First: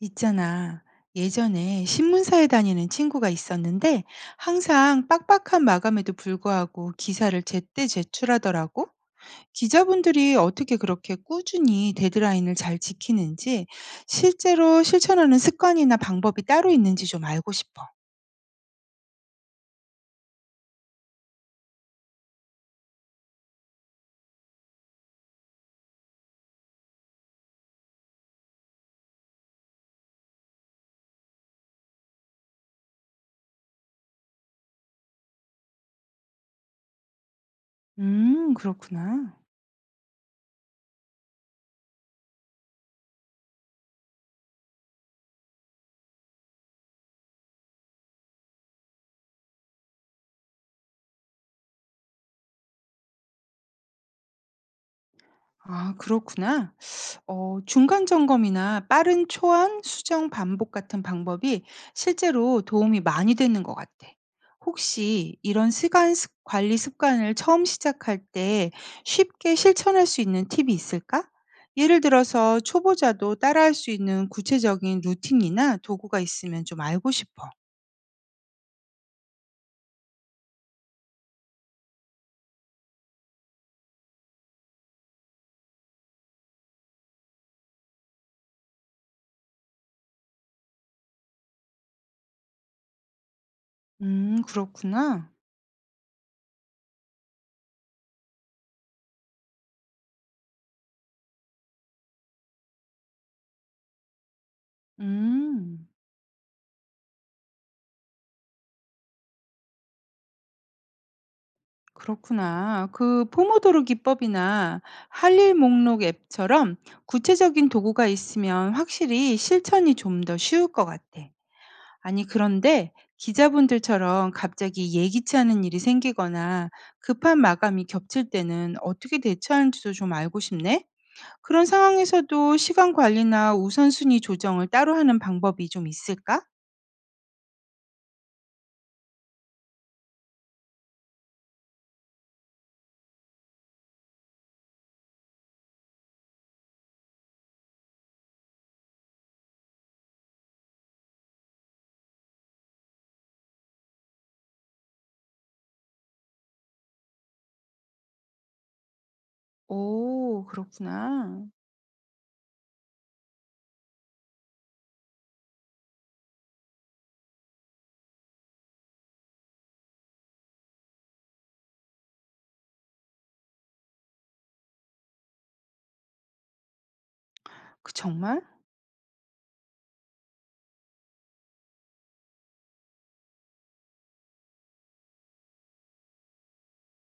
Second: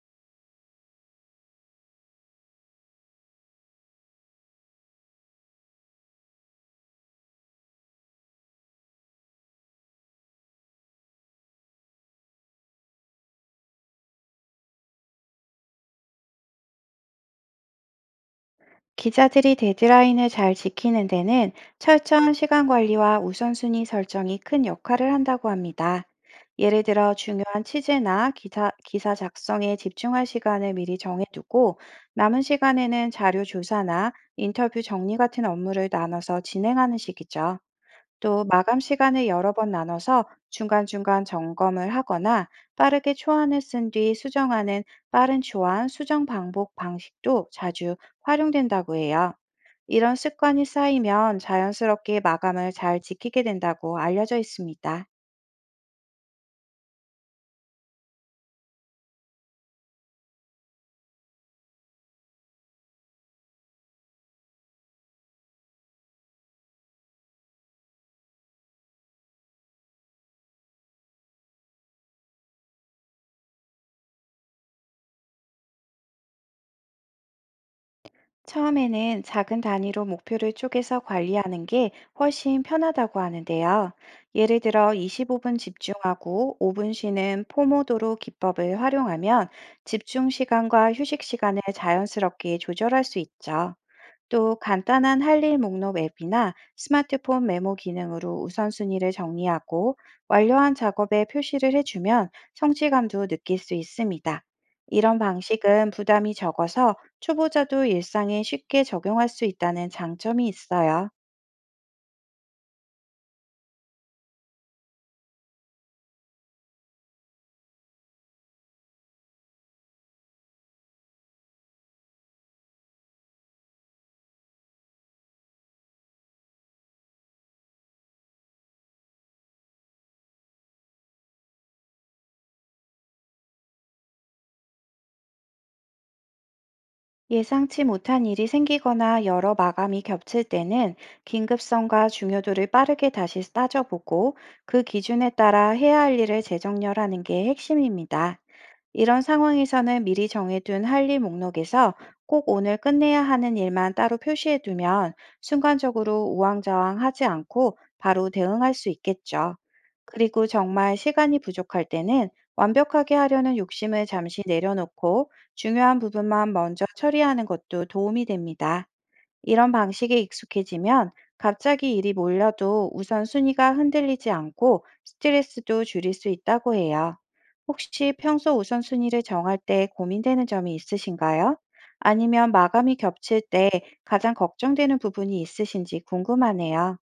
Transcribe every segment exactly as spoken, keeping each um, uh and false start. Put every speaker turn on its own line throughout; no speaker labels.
있잖아. 예전에 신문사에 다니는 친구가 있었는데 항상 빡빡한 마감에도 불구하고 기사를 제때 제출하더라고. 기자분들이 어떻게 그렇게 꾸준히 데드라인을 잘 지키는지 실제로 실천하는 습관이나 방법이 따로 있는지 좀 알고 싶어.
기자들이 데드라인을 잘 지키는 데는 철저한 시간 관리와 우선순위 설정이 큰 역할을 한다고 합니다. 예를 들어 중요한 취재나 기사, 기사 작성에 집중할 시간을 미리 정해두고, 남은 시간에는 자료 조사나 인터뷰 정리 같은 업무를 나눠서 진행하는 식이죠. 또
음,
마감 시간을
그렇구나.
여러 번 나눠서 중간중간 점검을 하거나, 빠르게 초안을 쓴 뒤 수정하는 빠른 초안 수정 반복 방식도 자주 활용된다고 해요. 이런 습관이 쌓이면 자연스럽게 마감을 잘 지키게 된다고 알려져 있습니다.
아 그렇구나. 어 중간 점검이나 빠른 초안, 수정 반복 같은 방법이 실제로 도움이 많이 되는 것 같아. 혹시 이런 시간 습 관리 습관을 처음 시작할 때 쉽게 실천할 수 있는 팁이 있을까? 예를 들어서 초보자도 따라할 수 있는 구체적인 루틴이나 도구가 있으면 좀 알고 싶어.
처음에는 작은 단위로 목표를 쪼개서 관리하는 게 훨씬 편하다고 하는데요. 예를 들어 이십오 분 집중하고 오 분 쉬는 포모도로 기법을 활용하면, 집중 시간과 휴식 시간을 자연스럽게 조절할 수 있죠.
음
또 간단한
그렇구나.
할일 목록 앱이나 스마트폰 메모 기능으로 우선순위를 정리하고, 완료한 작업에 표시를 해주면 성취감도 느낄 수 있습니다. 이런
음.
방식은 부담이 적어서 초보자도 일상에 쉽게 적용할 수 있다는 장점이 있어요.
그렇구나. 그 포모도로 기법이나 할일 목록 앱처럼 구체적인 도구가 있으면 확실히 실천이 좀 더 쉬울 것 같아. 아니, 그런데 기자분들처럼 갑자기 예기치 않은 일이 생기거나 급한 마감이 겹칠 때는 어떻게 대처하는지도 좀 알고 싶네. 그런 상황에서도 시간 관리나 우선순위 조정을 따로 하는 방법이 좀 있을까?
예상치 못한 일이 생기거나 여러 마감이 겹칠 때는, 긴급성과 중요도를 빠르게 다시 따져보고 그 기준에 따라 해야 할 일을 재정렬하는 게 핵심입니다. 이런 상황에서는 미리 정해둔 할 일 목록에서 꼭 오늘 끝내야 하는 일만 따로 표시해두면, 순간적으로 우왕좌왕하지 않고 바로 대응할 수 있겠죠.
오,
그리고 정말 시간이
그렇구나.
부족할 때는, 완벽하게 하려는 욕심을 잠시 내려놓고 중요한 부분만 먼저 처리하는 것도 도움이 됩니다. 이런 방식에 익숙해지면 갑자기 일이 몰려도 우선순위가 흔들리지 않고 스트레스도 줄일 수 있다고 해요.
그
혹시
정말?
평소 우선순위를 정할 때 고민되는 점이 있으신가요? 아니면 마감이 겹칠 때 가장 걱정되는 부분이 있으신지 궁금하네요.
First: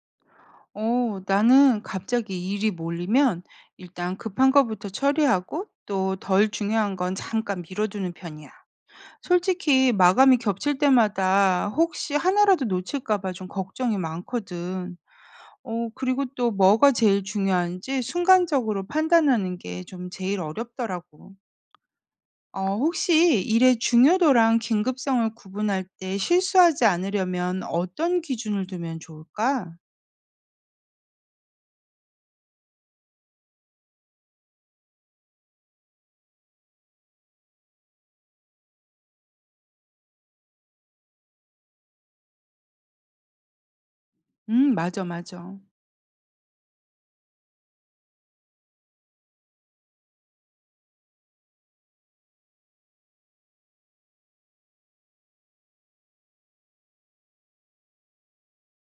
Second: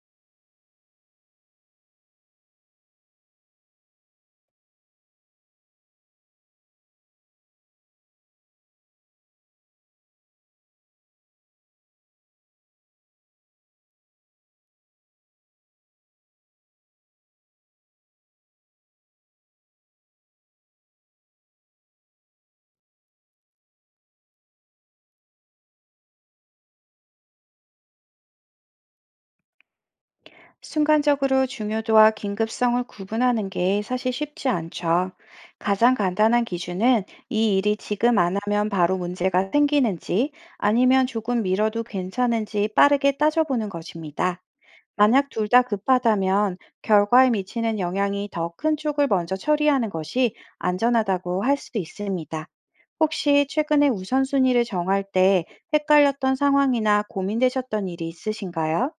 어, 나는 갑자기 일이 몰리면 일단 급한 것부터 처리하고 또 덜 중요한 건 잠깐 미뤄두는 편이야. 솔직히 마감이 겹칠 때마다 혹시 하나라도 놓칠까 봐 좀 걱정이 많거든. 어, 그리고 또 뭐가 제일 중요한지 순간적으로 판단하는 게 좀 제일 어렵더라고. 어, 혹시 일의 중요도랑 긴급성을 구분할 때 실수하지 않으려면 어떤 기준을 두면 좋을까?
순간적으로 중요도와 긴급성을 구분하는 게 사실 쉽지 않죠. 가장 간단한 기준은 이 일이 지금 안 하면 바로 문제가 생기는지, 아니면 조금 미뤄도 괜찮은지 빠르게 따져보는 것입니다.
음, 맞아,
만약 둘
맞아.
다 급하다면 결과에 미치는 영향이 더 큰 쪽을 먼저 처리하는 것이 안전하다고 할 수 있습니다. 혹시 최근에 우선순위를 정할 때 헷갈렸던 상황이나 고민되셨던 일이 있으신가요?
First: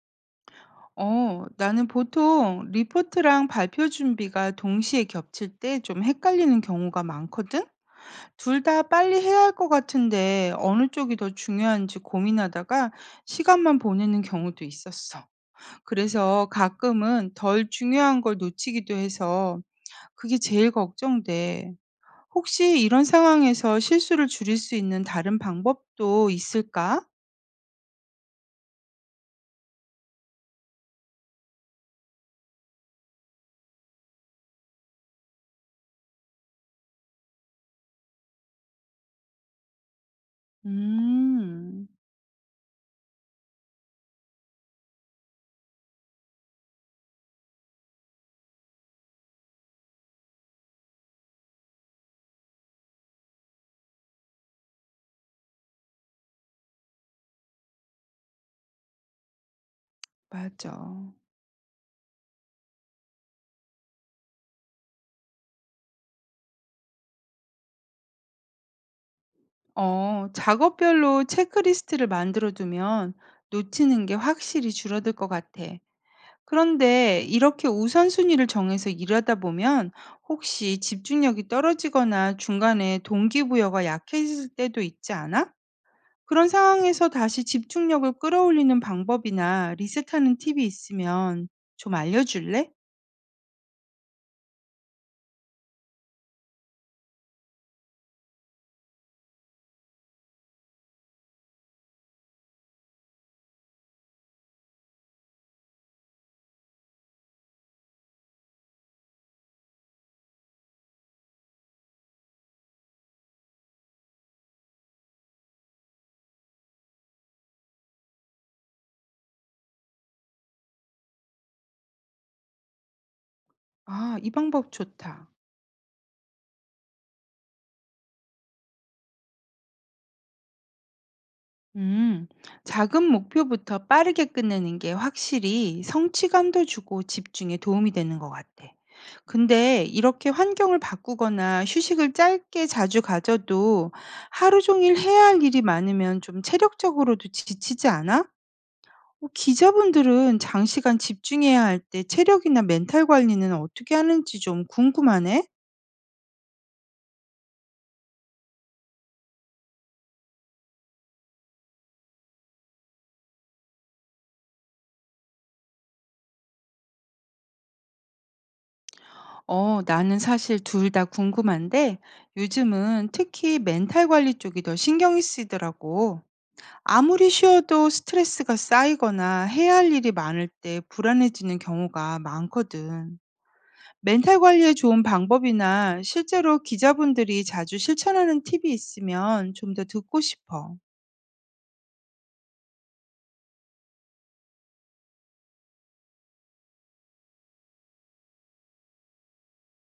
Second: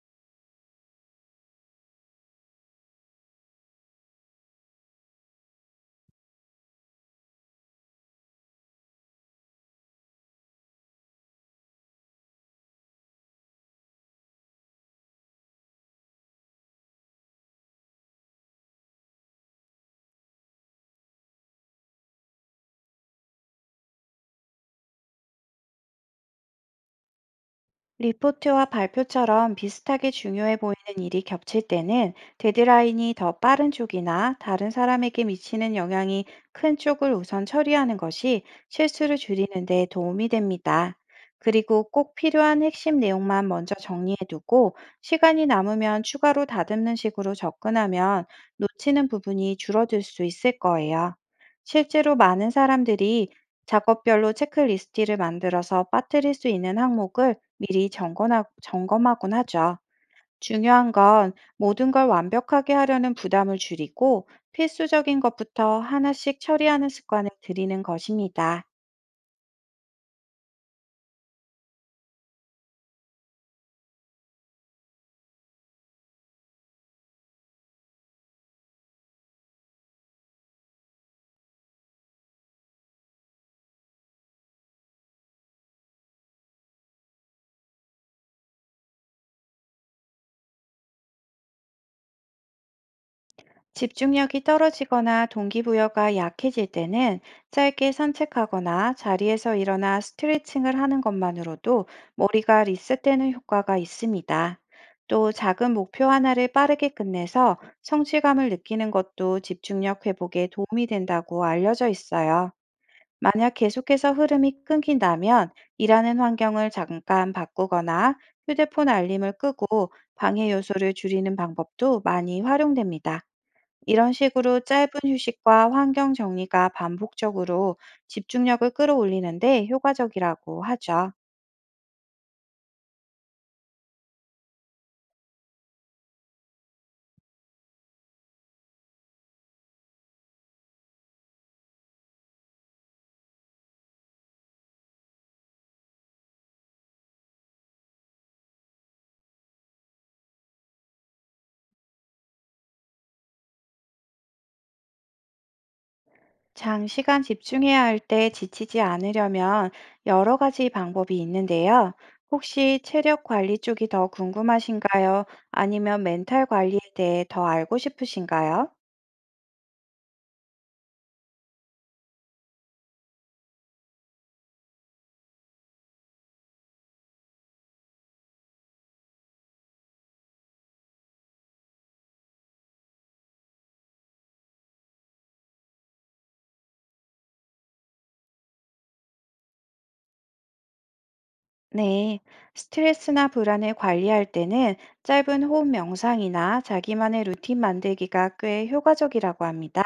어, 나는 보통 리포트랑 발표 준비가 동시에 겹칠 때 좀 헷갈리는 경우가 많거든? 둘 다 빨리 해야 할 것 같은데 어느 쪽이 더 중요한지 고민하다가 시간만 보내는 경우도 있었어. 그래서 가끔은 덜 중요한 걸 놓치기도 해서 그게 제일 걱정돼. 혹시 이런 상황에서 실수를 줄일 수 있는 다른 방법도 있을까?
리포트와 발표처럼 비슷하게 중요해 보이는 일이 겹칠 때는, 데드라인이 더 빠른 쪽이나 다른 사람에게 미치는 영향이 큰 쪽을 우선 처리하는 것이 실수를 줄이는 데 도움이 됩니다. 그리고
음,
꼭 필요한 핵심 내용만 먼저 정리해두고, 시간이 남으면 추가로 다듬는 식으로 접근하면 놓치는 부분이 줄어들 수 있을 거예요. 실제로 많은 사람들이 작업별로 체크리스트를 만들어서 빠뜨릴 수 있는 항목을 미리 점검하, 점검하곤 하죠.
맞아.
중요한 건 모든 걸 완벽하게 하려는 부담을 줄이고, 필수적인 것부터 하나씩 처리하는 습관을 들이는 것입니다.
어, 작업별로 체크리스트를 만들어 두면 놓치는 게 확실히 줄어들 것 같아. 그런데 이렇게 우선순위를 정해서 일하다 보면 혹시 집중력이 떨어지거나 중간에 동기부여가 약해질 때도 있지 않아? 그런 상황에서 다시 집중력을 끌어올리는 방법이나 리셋하는 팁이 있으면 좀 알려줄래?
집중력이 떨어지거나 동기부여가 약해질 때는, 짧게 산책하거나 자리에서 일어나 스트레칭을 하는 것만으로도 머리가 리셋되는 효과가 있습니다. 또 작은 목표 하나를 빠르게 끝내서 성취감을 느끼는 것도 집중력 회복에 도움이 된다고 알려져 있어요. 만약 계속해서 흐름이 끊긴다면, 일하는 환경을 잠깐 바꾸거나 휴대폰 알림을 끄고 방해 요소를 줄이는 방법도 많이 활용됩니다. 이런
아, 이
식으로
방법
짧은
좋다.
휴식과 환경 정리가 반복적으로 집중력을 끌어올리는데 효과적이라고 하죠.
음, 작은 목표부터 빠르게 끝내는 게 확실히 성취감도 주고 집중에 도움이 되는 것 같아. 근데 이렇게 환경을 바꾸거나 휴식을 짧게 자주 가져도 하루 종일 해야 할 일이 많으면 좀 체력적으로도 지치지 않아? 어, 기자분들은 장시간 집중해야 할 때 체력이나 멘탈 관리는 어떻게 하는지 좀 궁금하네?
장시간 집중해야 할 때 지치지 않으려면 여러 가지 방법이 있는데요. 혹시 체력 관리 쪽이 더 궁금하신가요? 아니면 멘탈 관리에 대해 더 알고 싶으신가요?
어, 나는 사실 둘 다 궁금한데 요즘은 특히 멘탈 관리 쪽이 더 신경이 쓰이더라고. 아무리 쉬어도 스트레스가 쌓이거나 해야 할 일이 많을 때 불안해지는 경우가 많거든. 멘탈 관리에 좋은 방법이나 실제로 기자분들이 자주 실천하는 팁이 있으면 좀 더 듣고 싶어.
네, 스트레스나 불안을 관리할 때는 짧은 호흡 명상이나 자기만의 루틴 만들기가 꽤 효과적이라고 합니다.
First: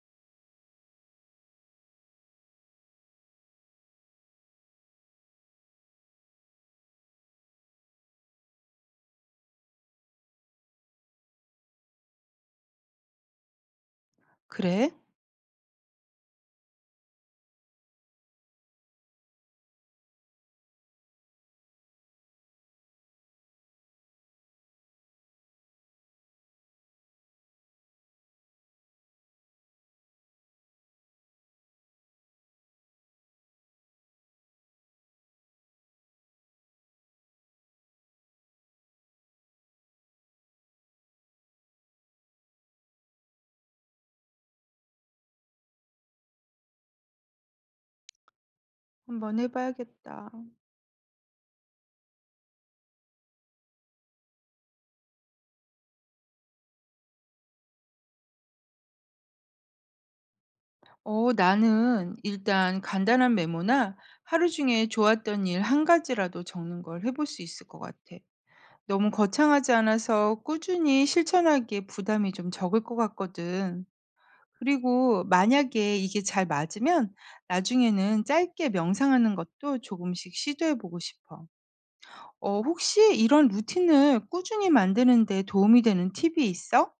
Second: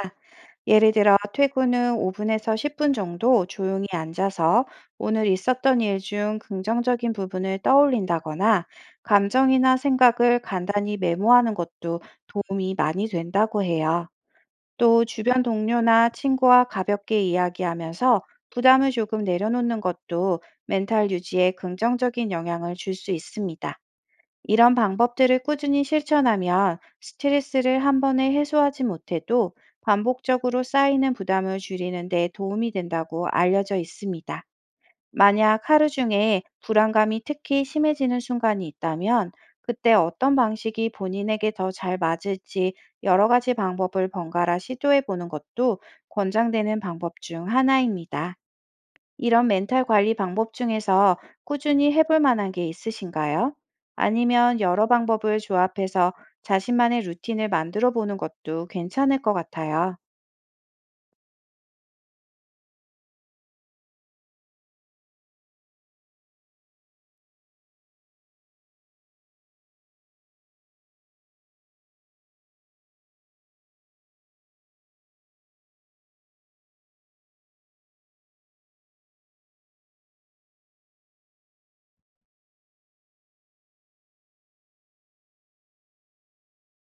예를 들어, 퇴근 후 오 분에서 십 분 정도 조용히 앉아서 오늘 있었던 일 중 긍정적인 부분을 떠올린다거나 감정이나 생각을 간단히 메모하는 것도 도움이 많이 된다고 해요.
그래?
또 주변 동료나 친구와 가볍게 이야기하면서 부담을 조금 내려놓는 것도 멘탈 유지에 긍정적인 영향을 줄 수 있습니다. 이런 방법들을 꾸준히 실천하면 스트레스를 한 번에 해소하지 못해도 반복적으로 쌓이는 부담을 줄이는 데 도움이 된다고 알려져 있습니다. 만약 하루 중에 불안감이 특히 심해지는 순간이 있다면, 그때 어떤 방식이 본인에게 더 잘 맞을지 여러 가지 방법을 번갈아 시도해 보는 것도 권장되는 방법 중 하나입니다.
한번
이런 멘탈 관리
해봐야겠다.
방법 중에서 꾸준히 해볼 만한 게 있으신가요? 아니면 여러 방법을 조합해서 자신만의 루틴을 만들어 보는 것도 괜찮을 것 같아요.
어, 나는 일단 간단한 메모나 하루 중에 좋았던 일 한 가지라도 적는 걸 해볼 수 있을 것 같아. 너무 거창하지 않아서 꾸준히 실천하기에 부담이 좀 적을 것 같거든. 그리고 만약에 이게 잘 맞으면 나중에는 짧게 명상하는 것도 조금씩 시도해 보고 싶어. 어, 혹시 이런 루틴을 꾸준히 만드는 데 도움이 되는 팁이 있어?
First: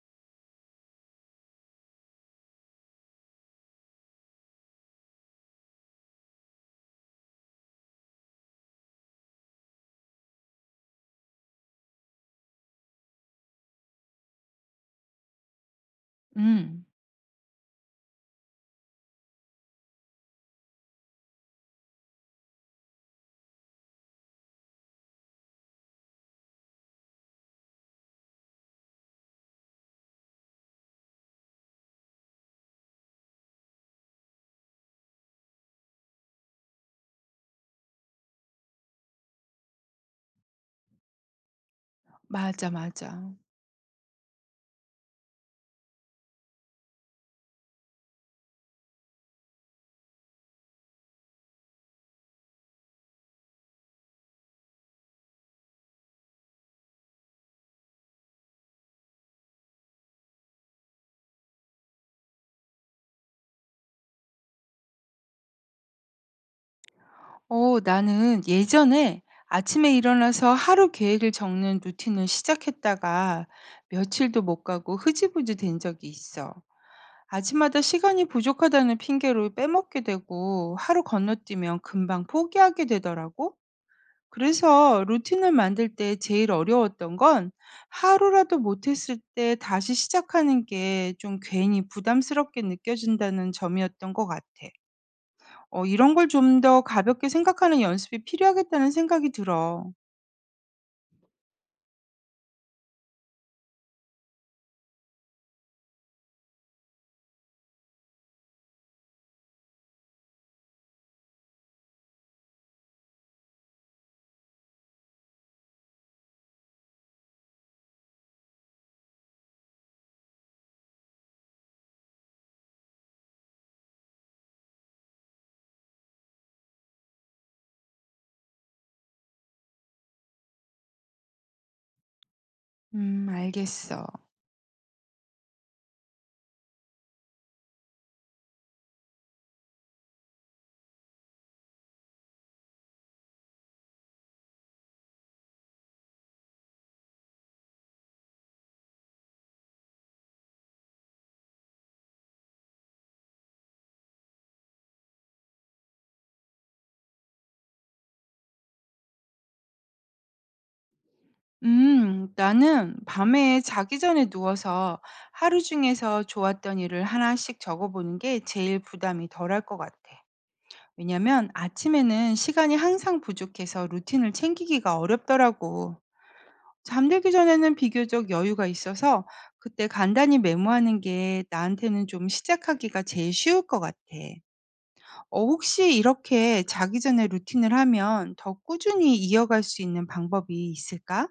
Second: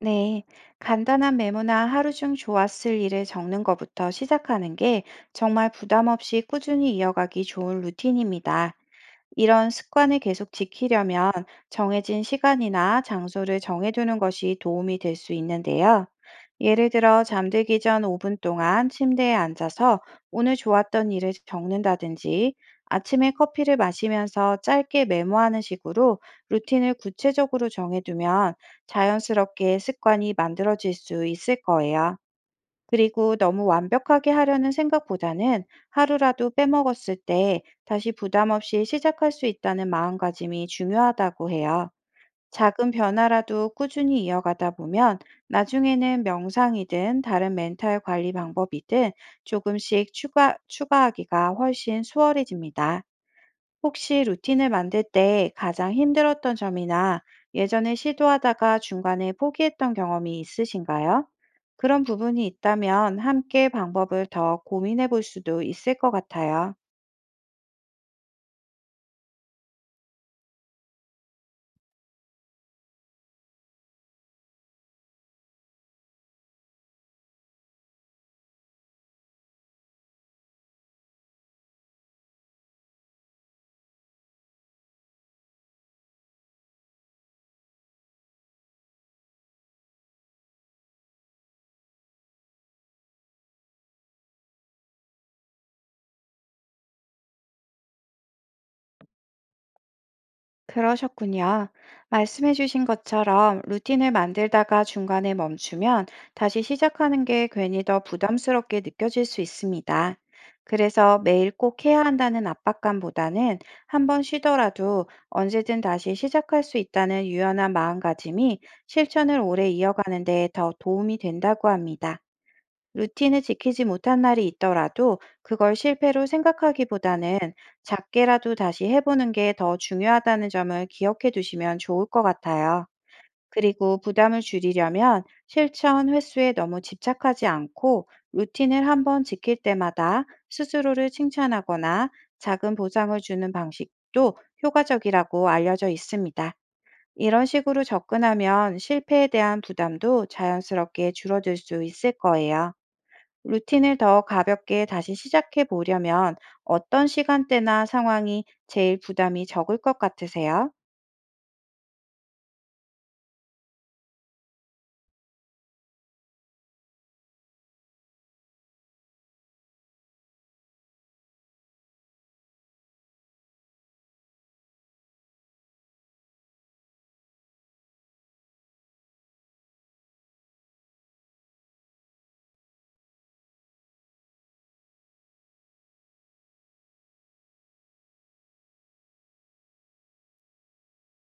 네, 간단한 메모나 하루 중 좋았을 일을 적는 것부터 시작하는 게 정말 부담 없이 꾸준히 이어가기 좋은 루틴입니다. 이런 습관을 계속 지키려면 정해진 시간이나 장소를 정해두는 것이 도움이 될 수 있는데요.
음,
예를 들어 잠들기 전 오 분 동안 침대에 앉아서 오늘 좋았던 일을 적는다든지, 아침에 커피를 마시면서 짧게 메모하는 식으로 루틴을 구체적으로 정해두면 자연스럽게 습관이 만들어질 수 있을 거예요. 그리고 너무 완벽하게 하려는 생각보다는, 하루라도 빼먹었을 때 다시 부담 없이 시작할 수 있다는 마음가짐이 중요하다고 해요.
맞아,
작은
맞아.
변화라도 꾸준히 이어가다 보면 나중에는 명상이든 다른 멘탈 관리 방법이든 조금씩 추가, 추가하기가 훨씬 수월해집니다. 혹시 루틴을 만들 때 가장 힘들었던 점이나 예전에 시도하다가 중간에 포기했던 경험이 있으신가요? 그런 부분이 있다면 함께 방법을 더 고민해 볼 수도 있을 것 같아요.
어, 나는 예전에 아침에 일어나서 하루 계획을 적는 루틴을 시작했다가 며칠도 못 가고 흐지부지 된 적이 있어. 아침마다 시간이 부족하다는 핑계로 빼먹게 되고 하루 건너뛰면 금방 포기하게 되더라고. 그래서 루틴을 만들 때 제일 어려웠던 건 하루라도 못했을 때 다시 시작하는 게 좀 괜히 부담스럽게 느껴진다는 점이었던 것 같아. 어 이런 걸 좀 더 가볍게 생각하는 연습이 필요하겠다는 생각이 들어.
그러셨군요. 말씀해주신 것처럼 루틴을 만들다가 중간에 멈추면 다시 시작하는 게 괜히 더 부담스럽게 느껴질 수 있습니다. 그래서 매일 꼭 해야 한다는 압박감보다는 한 번 쉬더라도 언제든 다시 시작할 수 있다는 유연한 마음가짐이 실천을 오래 이어가는 데 더 도움이 된다고 합니다. 루틴을 지키지 못한 날이 있더라도 그걸 실패로 생각하기보다는 작게라도 다시 해보는 게 더 중요하다는 점을 기억해 두시면 좋을 것 같아요.
음,
그리고
알겠어.
부담을 줄이려면 실천 횟수에 너무 집착하지 않고, 루틴을 한번 지킬 때마다 스스로를 칭찬하거나 작은 보상을 주는 방식도 효과적이라고 알려져 있습니다. 이런 식으로 접근하면 실패에 대한 부담도 자연스럽게 줄어들 수 있을 거예요. 루틴을 더 가볍게 다시 시작해 보려면 어떤 시간대나 상황이 제일 부담이 적을 것 같으세요?
음, 나는 밤에 자기 전에 누워서 하루 중에서 좋았던 일을 하나씩 적어보는 게 제일 부담이 덜할 것 같아. 왜냐면 아침에는 시간이 항상 부족해서 루틴을 챙기기가 어렵더라고. 잠들기 전에는 비교적 여유가 있어서 그때 간단히 메모하는 게 나한테는 좀 시작하기가 제일 쉬울 것 같아. 어 혹시 이렇게 자기 전에 루틴을 하면 더 꾸준히 이어갈 수 있는 방법이 있을까?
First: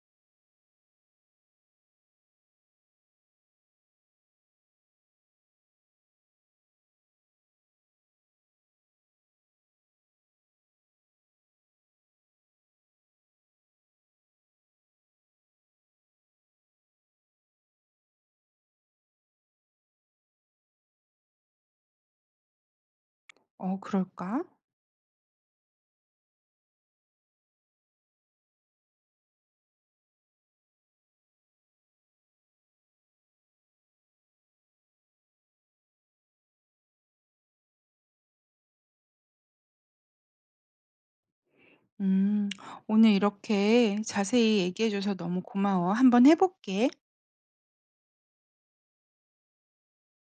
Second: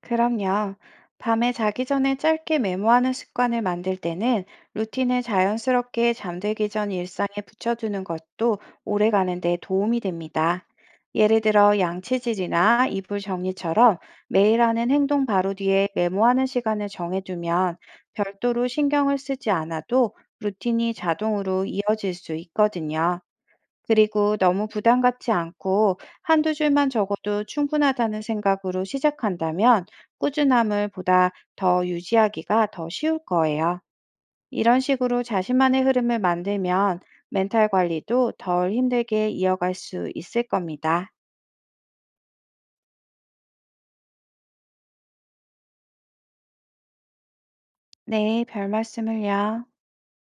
그럼요. 밤에 자기 전에 짧게 메모하는 습관을 만들 때는 루틴을 자연스럽게 잠들기 전 일상에 붙여두는 것도 오래가는 데 도움이 됩니다. 예를 들어 양치질이나 이불 정리처럼 매일 하는 행동 바로 뒤에 메모하는 시간을 정해두면 별도로 신경을 쓰지 않아도 루틴이 자동으로 이어질 수 있거든요.
어
그리고
그럴까?
너무 부담 갖지 않고 한두 줄만 적어도 충분하다는 생각으로 시작한다면, 꾸준함을 보다 더 유지하기가 더 쉬울 거예요. 이런 식으로 자신만의 흐름을 만들면 멘탈 관리도 덜 힘들게 이어갈 수 있을 겁니다.
음. 오늘 이렇게 자세히 얘기해 줘서 너무 고마워. 한번 해 볼게.
네, 별 말씀을요.